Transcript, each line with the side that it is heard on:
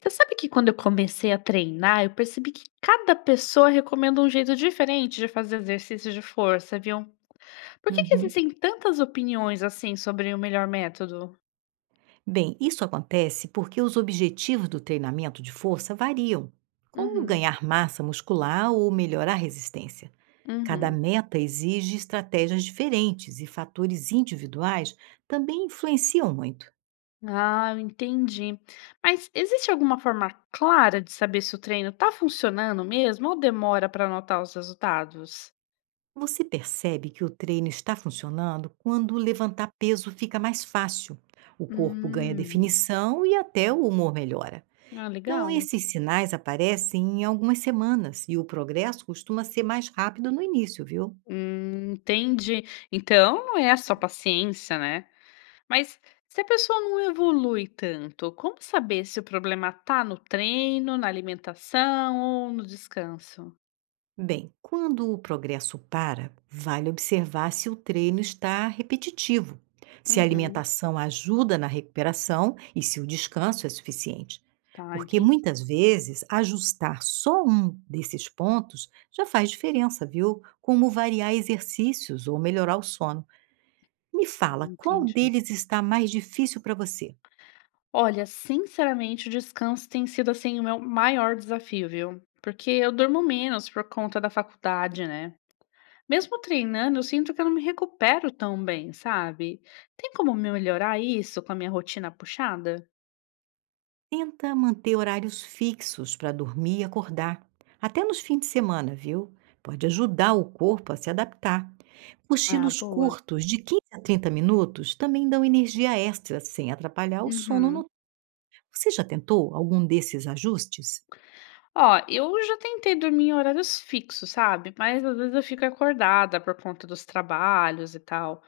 left: Você sabe que quando eu comecei a treinar, eu percebi que cada pessoa recomenda um jeito diferente de fazer exercício de força, viu? Por que que
right: Uhum.
left: existem tantas opiniões assim sobre o melhor método?
right: Bem, isso acontece porque os objetivos do treinamento de força variam, como
left: Uhum,
right: ganhar massa muscular ou melhorar a resistência. Cada
left: uhum.
right: meta exige estratégias diferentes e fatores individuais também influenciam muito.
left: Ah, eu entendi. Mas existe alguma forma clara de saber se o treino tá funcionando mesmo ou demora para notar os resultados?
right: Você percebe que o treino está funcionando quando levantar peso fica mais fácil, o corpo ganha
left: Hum,
right: definição e até o humor melhora.
left: ah,
right: Então,
left: legal.
right: esses sinais aparecem em algumas semanas e o progresso costuma ser mais rápido no início, viu?
left: Entendi. Então não é só paciência, né? Mas se a pessoa não evolui tanto, como saber se o problema está no treino, na alimentação ou no descanso?
right: Bem, quando o progresso para, vale observar se o treino está repetitivo, se a
left: Uhum.
right: alimentação ajuda na recuperação e se o descanso é suficiente.
left: Tá,
right: Porque
left: entendi,
right: muitas vezes ajustar só um desses pontos já faz diferença, viu? Como variar exercícios ou melhorar o sono. Me fala, qual
left: entendi.
right: deles está mais difícil para você?
left: Olha, sinceramente, o descanso tem sido assim o meu maior desafio, viu? Porque eu durmo menos por conta da faculdade, né? Mesmo treinando, eu sinto que eu não me recupero tão bem, sabe? Tem como melhorar isso com a minha rotina puxada?
right: Tenta manter horários fixos para dormir e acordar, até nos fins de semana, viu? Pode ajudar o corpo a se adaptar.
left: Ah,
right: Cochilos
left: boa.
right: curtos, de 15 a 30 minutos, também dão energia extra sem atrapalhar o sono
left: Uhum.
right: noturno. Você já tentou algum desses ajustes?
left: Ó, eu já tentei dormir em horários fixos, sabe, mas às vezes eu fico acordada por conta dos trabalhos e tal.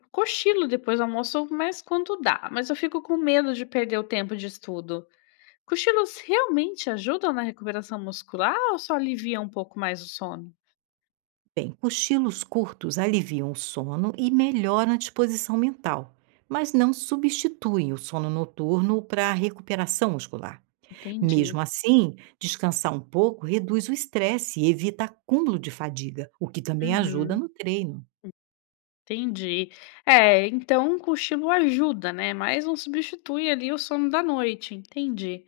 left: Eu cochilo depois do almoço, mas quando dá, mas eu fico com medo de perder o tempo de estudo. Cochilos realmente ajudam na recuperação muscular ou só alivia um pouco mais o sono?
right: Bem, cochilos curtos aliviam o sono e melhoram a disposição mental, mas não substituem o sono noturno para a recuperação muscular.
left: Entendi.
right: Mesmo assim, descansar um pouco reduz o estresse e evita acúmulo de fadiga, o que também ajuda
left: Uhum,
right: no treino.
left: entendi. É, então o cochilo ajuda, né, mas não substitui ali o sono da noite, entendi.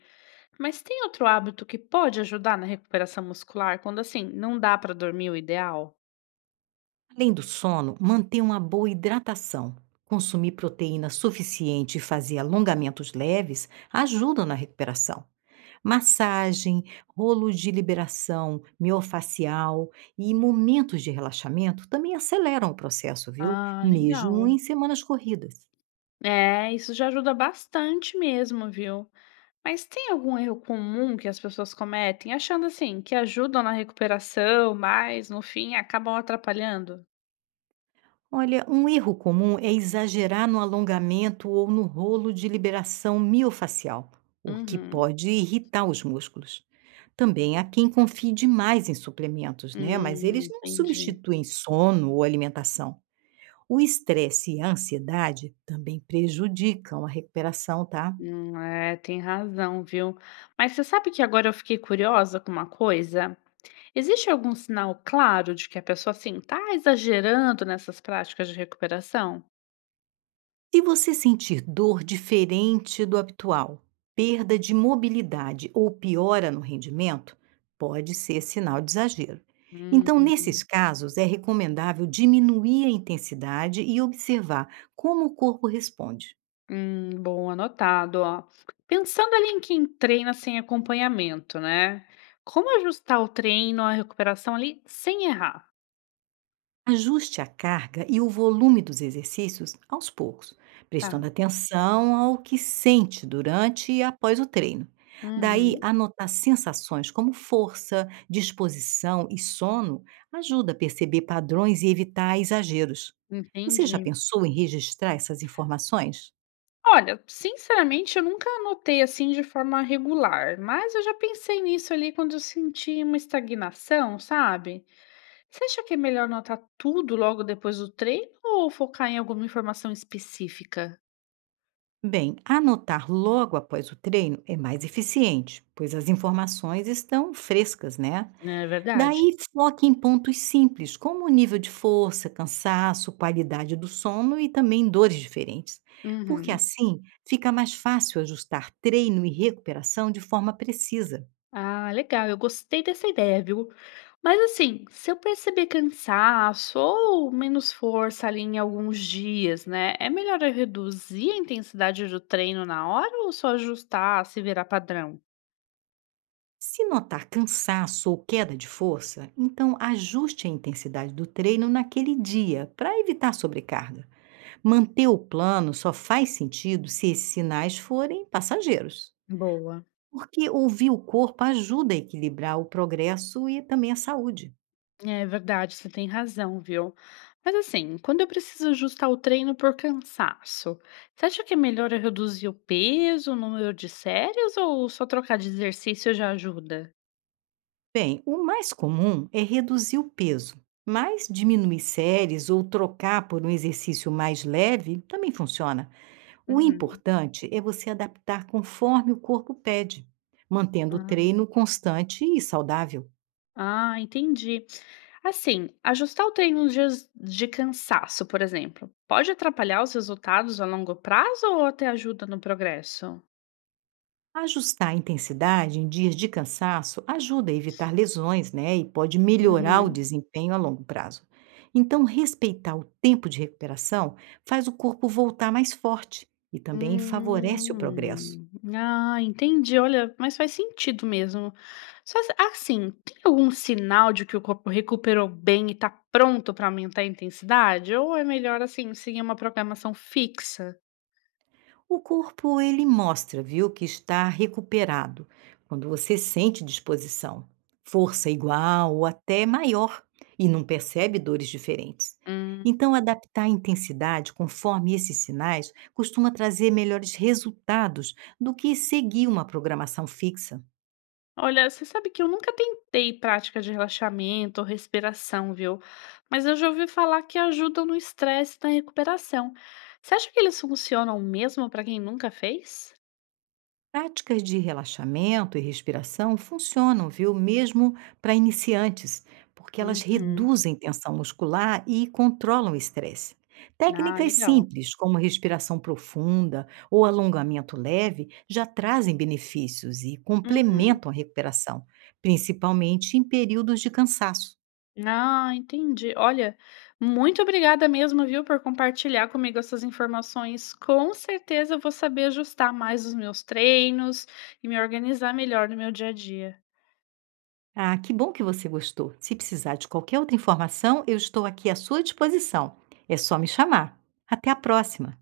left: Mas tem outro hábito que pode ajudar na recuperação muscular quando, assim, não dá para dormir o ideal?
right: Além do sono, manter uma boa hidratação, consumir proteína suficiente e fazer alongamentos leves ajudam na recuperação. Massagem, rolos de liberação miofacial e momentos de relaxamento também aceleram o processo, viu?
left: Ah,
right: Mesmo
left: legal.
right: em semanas corridas.
left: É, isso já ajuda bastante mesmo, viu? Mas tem algum erro comum que as pessoas cometem, achando assim, que ajudam na recuperação, mas no fim acabam atrapalhando?
right: Olha, um erro comum é exagerar no alongamento ou no rolo de liberação miofacial, o que
left: Uhum.
right: pode irritar os músculos. Também há quem confie demais em suplementos, né? Mas eles não
left: Entendi.
right: substituem sono ou alimentação. O estresse e a ansiedade também prejudicam a recuperação, tá?
left: É, tem razão, viu? Mas você sabe que agora eu fiquei curiosa com uma coisa? Existe algum sinal claro de que a pessoa, assim, está exagerando nessas práticas de recuperação?
right: Se você sentir dor diferente do habitual, perda de mobilidade ou piora no rendimento, pode ser sinal de exagero. Então,
left: Hum,
right: nesses casos, é recomendável diminuir a intensidade e observar como o corpo responde.
left: bom, anotado, ó. Pensando ali em quem treina sem acompanhamento, né? Como ajustar o treino a recuperação ali sem errar?
right: Ajuste a carga e o volume dos exercícios aos poucos, prestando
left: Tá.
right: atenção ao que sente durante e após o treino. Daí,
left: Uhum,
right: anotar sensações como força, disposição e sono ajuda a perceber padrões e evitar exageros. Você já
left: entendi.
right: pensou em registrar essas informações?
left: Olha, sinceramente, eu nunca anotei assim de forma regular, mas eu já pensei nisso ali quando eu senti uma estagnação, sabe? Você acha que é melhor anotar tudo logo depois do treino ou focar em alguma informação específica?
right: Bem, anotar logo após o treino é mais eficiente, pois as informações estão frescas, né?
left: Não é verdade?
right: Daí foque em pontos simples, como o nível de força, cansaço, qualidade do sono e também dores diferentes, porque
left: Uhum.
right: assim fica mais fácil ajustar treino e recuperação de forma precisa.
left: Ah, legal, eu gostei dessa ideia, viu? Mas assim, se eu perceber cansaço ou menos força ali em alguns dias, né? É melhor eu reduzir a intensidade do treino na hora ou só ajustar se virar padrão?
right: Se notar cansaço ou queda de força, então ajuste a intensidade do treino naquele dia para evitar sobrecarga. Manter o plano só faz sentido se esses sinais forem passageiros,
left: Boa.
right: porque ouvir o corpo ajuda a equilibrar o progresso e também a saúde.
left: É verdade, você tem razão, viu? Mas assim, quando eu preciso ajustar o treino por cansaço, você acha que é melhor eu reduzir o peso, o número de séries ou só trocar de exercício já ajuda?
right: Bem, o mais comum é reduzir o peso, mas diminuir séries ou trocar por um exercício mais leve também funciona. O
left: Uhum.
right: importante é você adaptar conforme o corpo pede, mantendo o
left: Ah,
right: treino constante e saudável.
left: ah, entendi. Assim, ajustar o treino nos dias de cansaço, por exemplo, pode atrapalhar os resultados a longo prazo ou até ajuda no progresso?
right: Ajustar a intensidade em dias de cansaço ajuda a evitar lesões, né, e pode melhorar o
left: Uhum.
right: desempenho a longo prazo. Então, respeitar o tempo de recuperação faz o corpo voltar mais forte e também favorece o progresso.
left: Hum. Ah, entendi. Olha, mas faz sentido mesmo. Só assim, tem algum sinal de que o corpo recuperou bem e tá pronto para aumentar a intensidade? Ou é melhor, assim, seguir uma programação fixa?
right: O corpo ele mostra, viu, que está recuperado quando você sente disposição, força igual ou até maior e não percebe dores diferentes.
left: Hum.
right: Então, adaptar a intensidade conforme esses sinais costuma trazer melhores resultados do que seguir uma programação fixa.
left: Olha, você sabe que eu nunca tentei prática de relaxamento ou respiração, viu? Mas eu já ouvi falar que ajudam no estresse e na recuperação. Você acha que eles funcionam mesmo para quem nunca fez?
right: Práticas de relaxamento e respiração funcionam, viu? Mesmo para iniciantes, porque elas
left: Uhum.
right: reduzem tensão muscular e controlam o estresse.
left: Ah,
right: Técnicas
left: legal.
right: simples, como respiração profunda ou alongamento leve, já trazem benefícios e
left: Uhum.
right: complementam a recuperação, principalmente em períodos de cansaço.
left: Ah, entendi. Olha, muito obrigada mesmo, viu, por compartilhar comigo essas informações. Com certeza eu vou saber ajustar mais os meus treinos e me organizar melhor no meu dia a dia.
right: Ah, que bom que você gostou. Se precisar de qualquer outra informação, eu estou aqui à sua disposição. É só me chamar. Até a próxima!